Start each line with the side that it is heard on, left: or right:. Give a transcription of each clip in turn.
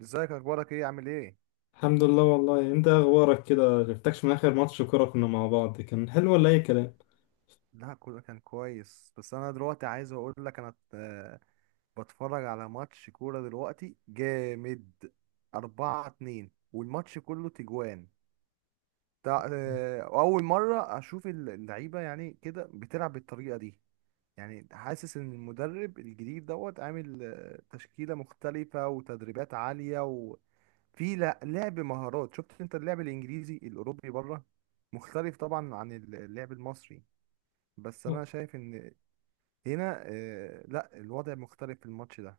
right: ازيك؟ اخبارك ايه؟ عامل ايه؟
left: الحمد لله. والله انت اخبارك كده، جبتكش من اخر ماتش كوره كنا مع بعض، كان حلو ولا اي كلام؟
right: لا، كله كان كويس. بس انا دلوقتي عايز اقول لك انا بتفرج على ماتش كورة دلوقتي جامد. 4-2، والماتش كله تجوان. تع... آه، اول مرة اشوف اللعيبة يعني كده بتلعب بالطريقة دي. يعني حاسس ان المدرب الجديد دوت عامل تشكيلة مختلفة وتدريبات عالية، وفي لعب مهارات. شفت انت اللعب الانجليزي الاوروبي بره مختلف طبعا عن اللعب المصري. بس
left: لا،
right: انا شايف ان هنا لا، الوضع مختلف في الماتش ده.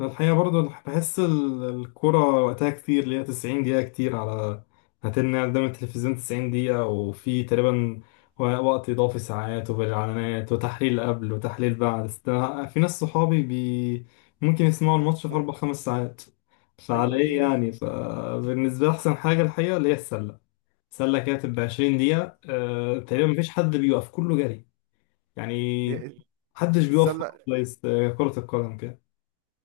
left: الحقيقه برضو بحس الكوره وقتها كتير، اللي هي 90 دقيقه كتير على هتلنا قدام التلفزيون. 90 دقيقه وفي تقريبا وقت اضافي ساعات، وبالاعلانات وتحليل قبل وتحليل بعد في ناس صحابي بي ممكن يسمعوا الماتش في
right: م-
left: اربع خمس ساعات. فعلى
right: ايوه، في
left: ايه
right: ناس.
left: يعني؟ فبالنسبه لي احسن حاجه الحقيقه اللي هي السله. سله كده تبقى 20 دقيقه، تقريبا مفيش حد بيوقف، كله جري يعني،
right: هي
left: محدش بيوقف،
right: السله
left: كويس. كره القدم كده.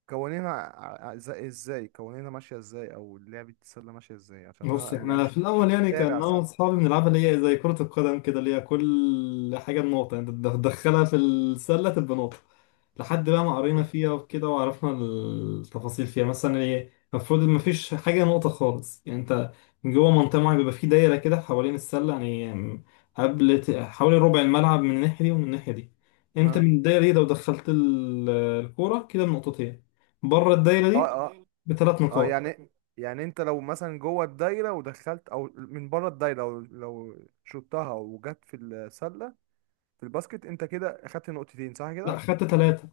right: قوانينها ع- ع- ازاي إزاي؟ قوانينها ماشيه ازاي، او لعبه السله ماشيه ازاي؟ عشان
left: بص،
right: انا يعني
left: احنا
right: مش
left: في الاول
right: مش
left: يعني كان
right: متابع
left: انا
right: سله.
left: واصحابي بنلعبها اللي هي زي كرة القدم كده، اللي هي كل حاجة بنقطة، يعني تدخلها في السلة تبقى نقطة. لحد بقى ما قرينا
right: حلو.
left: فيها وكده وعرفنا التفاصيل فيها، مثلا ايه المفروض ما فيش حاجة نقطة خالص. يعني انت من جوه منطقة معينة بيبقى في دايرة كده حوالين السلة يعني، قبل حوالي ربع الملعب، من الناحية دي ومن الناحية دي. انت
right: اه،
left: من الدايرة دي لو دخلت الكورة كده بنقطتين. بره الدايرة
right: اه،
left: دي
right: اه،
left: بثلاث
right: اه،
left: نقاط.
right: يعني. يعني انت لو مثلا جوه الدايره ودخلت، او من بره الدايره لو شطها وجت في السله، في الباسكت، انت كده اخدت نقطتين، صح
left: لا،
right: كده؟
left: خدت ثلاثة.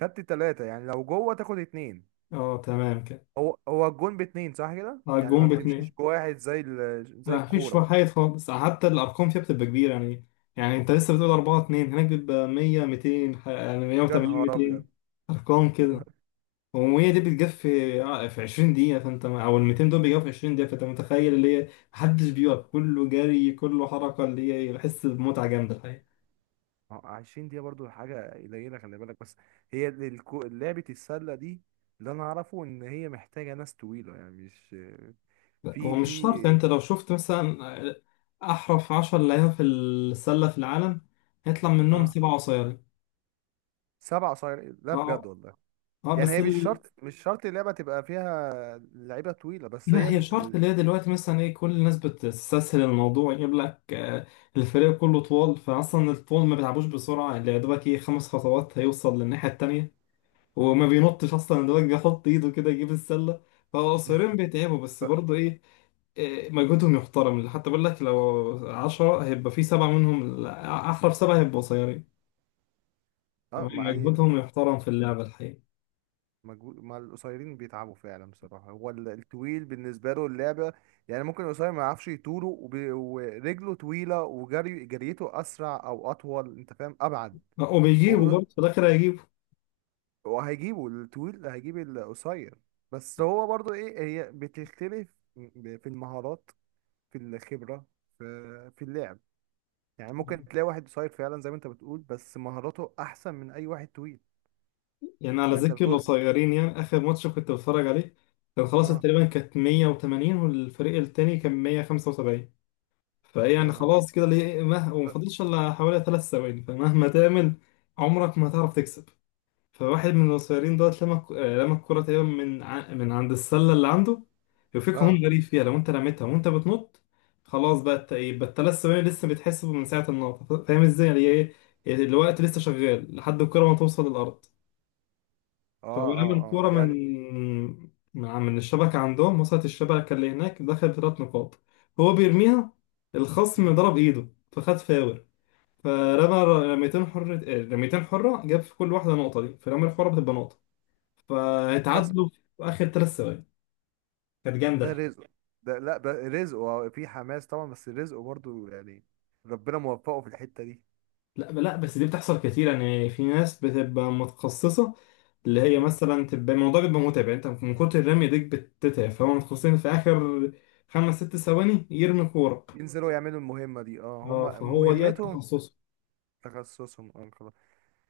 right: خدت ثلاثه؟ يعني لو جوه تاخد اتنين.
left: اه تمام كده.
right: هو الجون باتنين، صح كده؟
left: اه،
right: يعني ما
left: الجون
right: بتمشيش
left: باتنين.
right: بواحد
left: لا،
right: زي
left: مفيش
right: الكوره.
left: وحايد خالص، حتى الارقام فيها بتبقى كبيره يعني انت لسه بتقول 4-2 هناك، بيبقى 100 200، يعني
right: يا
left: 180
right: نهار ابيض!
left: 200 ارقام
right: يا
left: كده.
right: نهار!
left: و100 دي بتجف في في 20 دقيقه، فانت، او ال 200 دول بيجوا في 20 دقيقه، فانت متخيل اللي هي محدش بيقف، كله جري كله حركه، اللي هي بحس بمتعه جامده الحقيقه.
right: ما هو 20 دقيقه برضو حاجه قليله، خلي بالك. بس هي لعبه السله دي، اللي انا اعرفه ان هي محتاجه ناس طويله، يعني مش
left: لا، هو
right: في
left: مش شرط.
right: في
left: انت لو شفت مثلا آه، احرف 10 لعيبه في السله في العالم، هيطلع منهم
right: اه.
left: سبعه قصيرين.
right: سبع صاير؟ لا،
left: اه
right: بجد والله.
left: اه،
right: يعني
left: بس
right: هي مش شرط مش شرط اللعبه تبقى فيها لعيبه طويله، بس هي
left: لا، هي شرط. اللي هي دلوقتي مثلا ايه، كل الناس بتستسهل الموضوع، يجيب لك الفريق كله طوال، فاصلا الطول ما بيلعبوش بسرعه، اللي يا دوبك ايه خمس خطوات هيوصل للناحيه التانيه، وما
right: مم.
left: بينطش اصلا، يا دوبك بيحط ايده كده يجيب السله. فقصيرين بيتعبوا، بس
right: ف-
left: برضه ايه، مجهودهم يحترم. حتى بقول لك لو عشرة هيبقى في سبعة منهم، لا، أحرف سبعة هيبقوا قصيرين.
right: اه، ما هي
left: فمجهودهم يحترم في اللعبة الحقيقة،
right: مجهود. مع القصيرين بيتعبوا فعلا بصراحة. هو الطويل بالنسبة له اللعبة، يعني ممكن القصير ما يعرفش يطوله، ورجله طويلة، وجري جريته أسرع أو أطول، أنت فاهم، أبعد.
left: وبيجيبوا
right: هو ال-
left: برضه في الآخر هيجيبوا.
right: هو هيجيبه الطويل، هيجيب القصير. بس هو برضو إيه، هي بتختلف في المهارات، في الخبرة، في اللعب. يعني ممكن تلاقي واحد قصير فعلا زي ما أنت بتقول، بس مهاراته أحسن من أي واحد طويل.
left: يعني على
right: فأنت
left: ذكر
right: بتقول.
left: القصيرين، يعني اخر ماتش كنت بتفرج عليه، كان خلاص
right: آه.
left: تقريبا كانت 180 والفريق التاني كان 175. فايه
right: يا
left: يعني
right: نهار أبيض.
left: خلاص كده، ليه وما فاضلش الا حوالي ثلاث ثواني، فمهما تعمل عمرك ما هتعرف تكسب. فواحد من القصيرين دوت، لما ك- آه، لما الكرة تقريبا من من عند السلة اللي عنده، يوفيك
right: اه،
left: هون غريب فيها، لو انت رميتها وانت بتنط، خلاص بقى الت- إيه، بقى الثلاث ثواني لسه بيتحسبوا من ساعة النقطة، فاهم ازاي يعني ايه، الوقت لسه شغال لحد الكرة ما توصل للأرض.
right: اه،
left: فلما
right: اه،
left: الكورة من
right: يعني.
left: من من الشبكة عندهم وصلت الشبكة اللي هناك، دخل بثلاث نقاط. هو بيرميها، الخصم
right: مم.
left: ضرب إيده، فخد فاول، فرمى رميتين حرة، جاب في كل واحدة نقطة، دي فرمى الحرة بتبقى نقطة.
right: كسب.
left: فاتعادلوا في آخر ثلاث ثواني، كانت
right: ده
left: جامدة.
right: رزق. لا، ده رزق وفي حماس طبعا، بس رزقه برضو يعني ربنا موفقه في الحتة دي.
left: لا لا، بس دي بتحصل كتير. يعني في ناس بتبقى متخصصة، اللي هي
right: مم.
left: مثلا تبقى الموضوع بيبقى متعب يعني، انت من كتر الرمي ديك بتتعب، فهم متخصصين في آخر خمس ست ثواني يرمي كورة.
right: ينزلوا يعملوا المهمة دي، اه،
left: اه،
right: هما
left: فهو دي
right: مهمتهم.
left: تخصصه.
right: تخصصهم، اه، خلاص.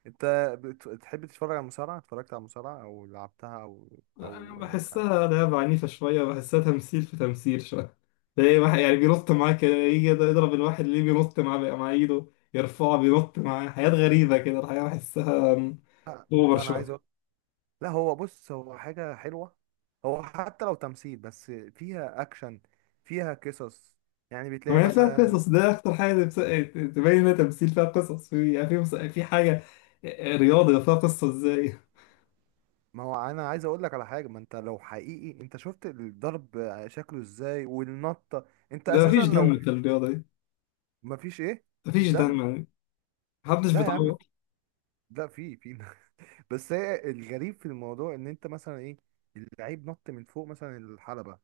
right: انت بتحب تتفرج على المصارعة؟ اتفرجت على المصارعة او لعبتها، او
left: أنا
right: او آه،
left: بحسها لعبة عنيفة شوية، بحسها تمثيل في تمثيل شوية. تلاقي واحد يعني بينط معاه كده، يجي يضرب الواحد اللي بينط معاه بقى مع ايده، يرفعه بينط معاه، حاجات غريبة كده الحقيقة، بحسها
right: لا،
left: اوفر
right: لا، انا عايز
left: شوية.
right: اقول. لا، هو بص، هو حاجة حلوة. هو حتى لو تمثيل، بس فيها اكشن، فيها قصص يعني. بتلاقي
left: ما هي فيها
right: مثلا
left: قصص، ده أكتر حاجة تبين إنها تمثيل، فيها قصص، في يعني في في حاجة، رياضة فيها قصة إزاي؟
right: ما هو انا عايز اقول لك على حاجه. ما انت لو حقيقي انت شفت الضرب شكله ازاي، والنطه. انت
left: ده
right: اساسا
left: مفيش
right: لو
left: دم في الرياضة دي،
right: ما فيش، ايه؟
left: مفيش
right: فيش دم.
left: دم يعني، محدش
right: لا يا عم.
left: بيتعور.
right: لا، في بس هي الغريب في الموضوع، ان انت مثلا ايه، اللعيب نط من فوق مثلا الحلبه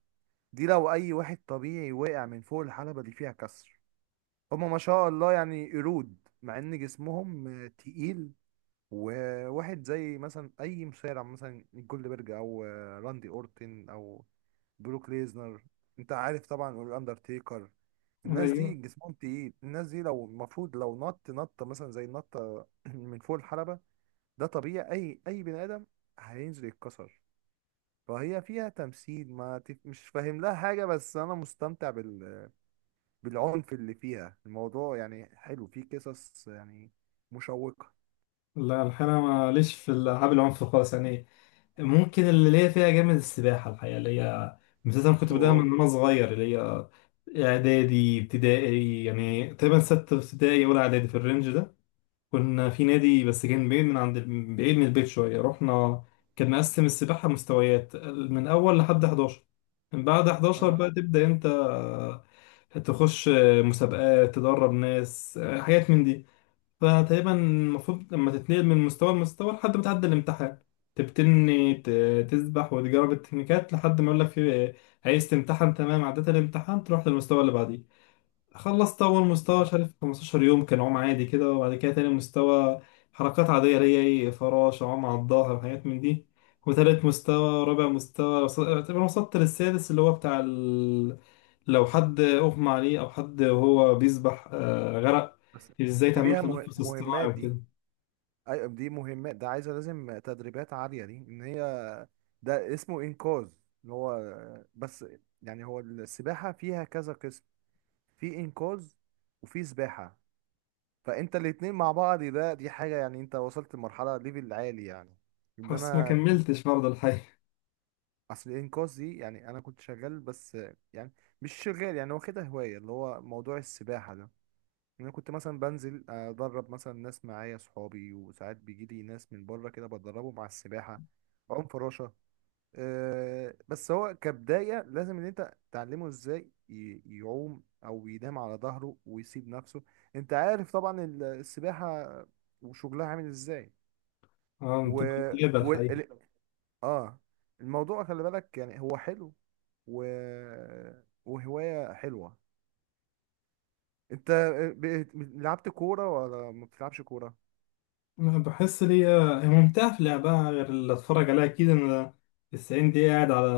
right: دي. لو اي واحد طبيعي وقع من فوق الحلبه دي فيها كسر. هما، ما شاء الله، يعني قرود، مع ان جسمهم تقيل. وواحد زي مثلا اي مصارع مثلا جولدبرج، او راندي اورتن، او بروك ليزنر. انت عارف طبعا الاندرتيكر. الناس دي
left: أيوه.
right: جسمهم تقيل. الناس دي لو المفروض لو نط نطه مثلا زي النطه من فوق الحلبه، ده طبيعي، اي بني ادم هينزل يتكسر. فهي فيها تمثيل، ما تف... مش فاهم لها حاجه، بس انا مستمتع بالعنف اللي فيها. الموضوع يعني حلو، فيه قصص يعني مشوقه.
left: لا، الحقيقة أنا ماليش في الألعاب العنف خالص يعني. ممكن اللي ليا فيها جامد السباحة الحقيقة، اللي هي مثلا كنت بداها
right: اوه.
left: من وأنا صغير، اللي هي إعدادي ابتدائي يعني، تقريبا ستة ابتدائي ولا إعدادي في الرينج ده. كنا في نادي بس كان بعيد من البيت شوية. رحنا، كان مقسم السباحة مستويات من أول لحد 11. من بعد 11
right: اه،
left: بقى تبدأ أنت تخش مسابقات، تدرب ناس، حاجات من دي. فتقريبا المفروض لما تتنقل من مستوى لمستوى لحد ما تعدي الامتحان، تبتني تسبح وتجرب التكنيكات لحد ما يقول لك عايز تمتحن. تمام، عديت الامتحان تروح للمستوى اللي بعديه. خلصت أول مستوى
right: اه،
left: مش عارف 15 يوم، كان عوم عادي كده. وبعد كده تاني مستوى حركات عادية، اللي هي إيه، فراشة، عوم على الظهر وحاجات من دي. وتالت مستوى رابع مستوى، اعتبر وصلت للسادس، اللي هو بتاع لو حد أغمى عليه أو حد وهو بيسبح غرق،
right: بس
left: إزاي
right: دي
left: تعمله
right: ليها
left: تنفس اصطناعي
right: مهمات دي.
left: وكده.
right: ايوه، دي مهمات، ده عايزه لازم تدريبات عاليه، دي ان هي ده اسمه انقاذ اللي هو. بس يعني هو السباحه فيها كذا قسم، في انقاذ وفي سباحه. فانت الاتنين مع بعض، ده دي حاجه، يعني انت وصلت لمرحله ليفل عالي، يعني ان
left: بس ما
right: انا كنت.
left: كملتش برضه الحقيقة.
right: اصل الانقاذ دي، يعني انا كنت شغال، بس يعني مش شغال، يعني واخدها هوايه اللي هو موضوع السباحه ده. يعني انا كنت مثلا بنزل ادرب مثلا ناس معايا صحابي، وساعات بيجي لي ناس من بره كده بدربهم على السباحه، عوم، فراشه. أه، بس هو كبدايه لازم ان انت تعلمه ازاي يعوم او ينام على ظهره ويسيب نفسه. انت عارف طبعا السباحه وشغلها عامل ازاي.
left: اه،
right: و,
left: انت بتتابع
right: و...
left: الحقيقة.
right: ال... اه الموضوع خلي بالك، يعني هو حلو، و... وهوايه حلوه. انت ب... لعبت كوره ولا ما بتلعبش كوره؟
left: أنا بحس لي هي ممتعة في لعبها غير اللي أتفرج عليها، أكيد. أنا التسعين دقيقة قاعد على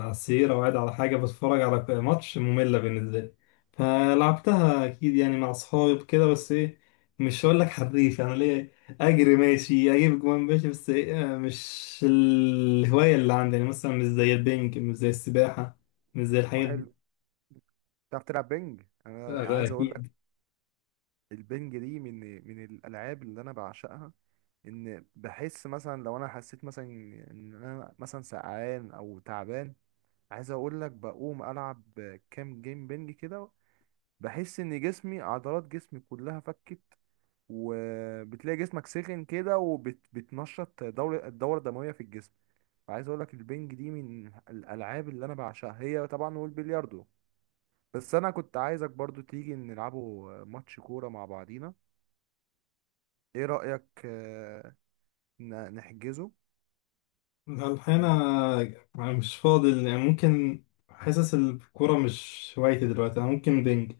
left: السرير أو قاعد على حاجة بتفرج على ماتش، مملة بالنسبة لي. فلعبتها أكيد يعني مع أصحابي وكده، بس إيه مش هقول لك حريف يعني، ليه، أجري ماشي، أجيب جوان ماشي، بس إيه، مش الهواية اللي عندي يعني، مثلا مش زي البنج مش زي السباحة مش زي الحاجات دي.
right: وحلو. تعرف تلعب بنج؟
left: لا،
right: انا
left: ده
right: عايز اقول لك،
left: أكيد.
right: البنج دي من الالعاب اللي انا بعشقها. ان بحس مثلا لو انا حسيت مثلا ان انا مثلا سقعان او تعبان، عايز اقول لك، بقوم العب كام جيم بنج كده، بحس ان جسمي، عضلات جسمي كلها فكت، وبتلاقي جسمك سخن كده، وبتنشط الدورة الدموية في الجسم. فعايز اقول لك، البنج دي من الالعاب اللي انا بعشقها هي طبعا، والبلياردو. بس انا كنت عايزك برضو تيجي نلعبوا ماتش كورة مع بعضينا. ايه رأيك؟ نحجزه
left: لا، الحقيقة
right: ون-
left: أنا مش فاضي يعني، ممكن، حاسس الكورة مش هوايتي دلوقتي، أنا ممكن بينج.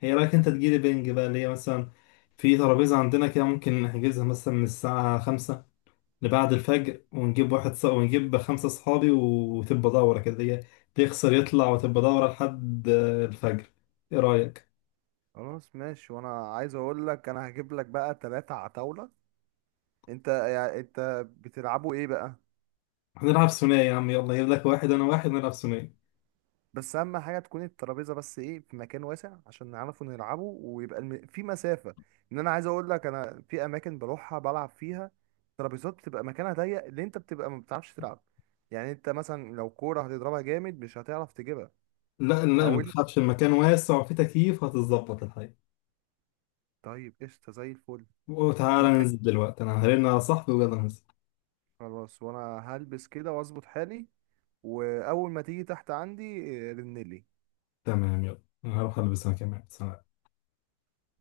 left: هي، رأيك أنت تجيلي بينج بقى، اللي هي مثلا في ترابيزة عندنا كده ممكن نحجزها مثلا من الساعة خمسة لبعد الفجر، ونجيب خمسة صحابي، وتبقى دورة كده، اللي هي تخسر يطلع، وتبقى دورة لحد الفجر. إيه رأيك؟
right: خلاص ماشي، وانا عايز اقول لك، انا هجيب لك بقى ثلاثة على طاولة. انت يعني، انت بتلعبوا ايه بقى؟
left: هنلعب ثنائي يا عم، يلا أجيب لك واحد أنا واحد، نلعب ثنائي.
right: بس اهم حاجة تكون الترابيزة، بس ايه، في مكان واسع عشان نعرفوا نلعبه، ويبقى في مسافة. ان انا عايز اقول لك، انا في اماكن بروحها بلعب فيها ترابيزات بتبقى مكانها ضيق، اللي انت بتبقى ما بتعرفش تلعب. يعني انت مثلا لو كورة هتضربها جامد مش هتعرف تجيبها.
left: لا لا، ما
right: او
left: تخافش، المكان واسع وفيه تكييف، هتتظبط.
right: طيب، قشطة زي الفل.
left: وتعالى
right: انت
left: ننزل دلوقتي، انا هرن على صاحبي ويلا ننزل.
right: خلاص، وانا هلبس كده واظبط حالي، واول ما تيجي تحت عندي رنلي.
left: تمام، يلا أنا هروح البس انا كمان، سلام.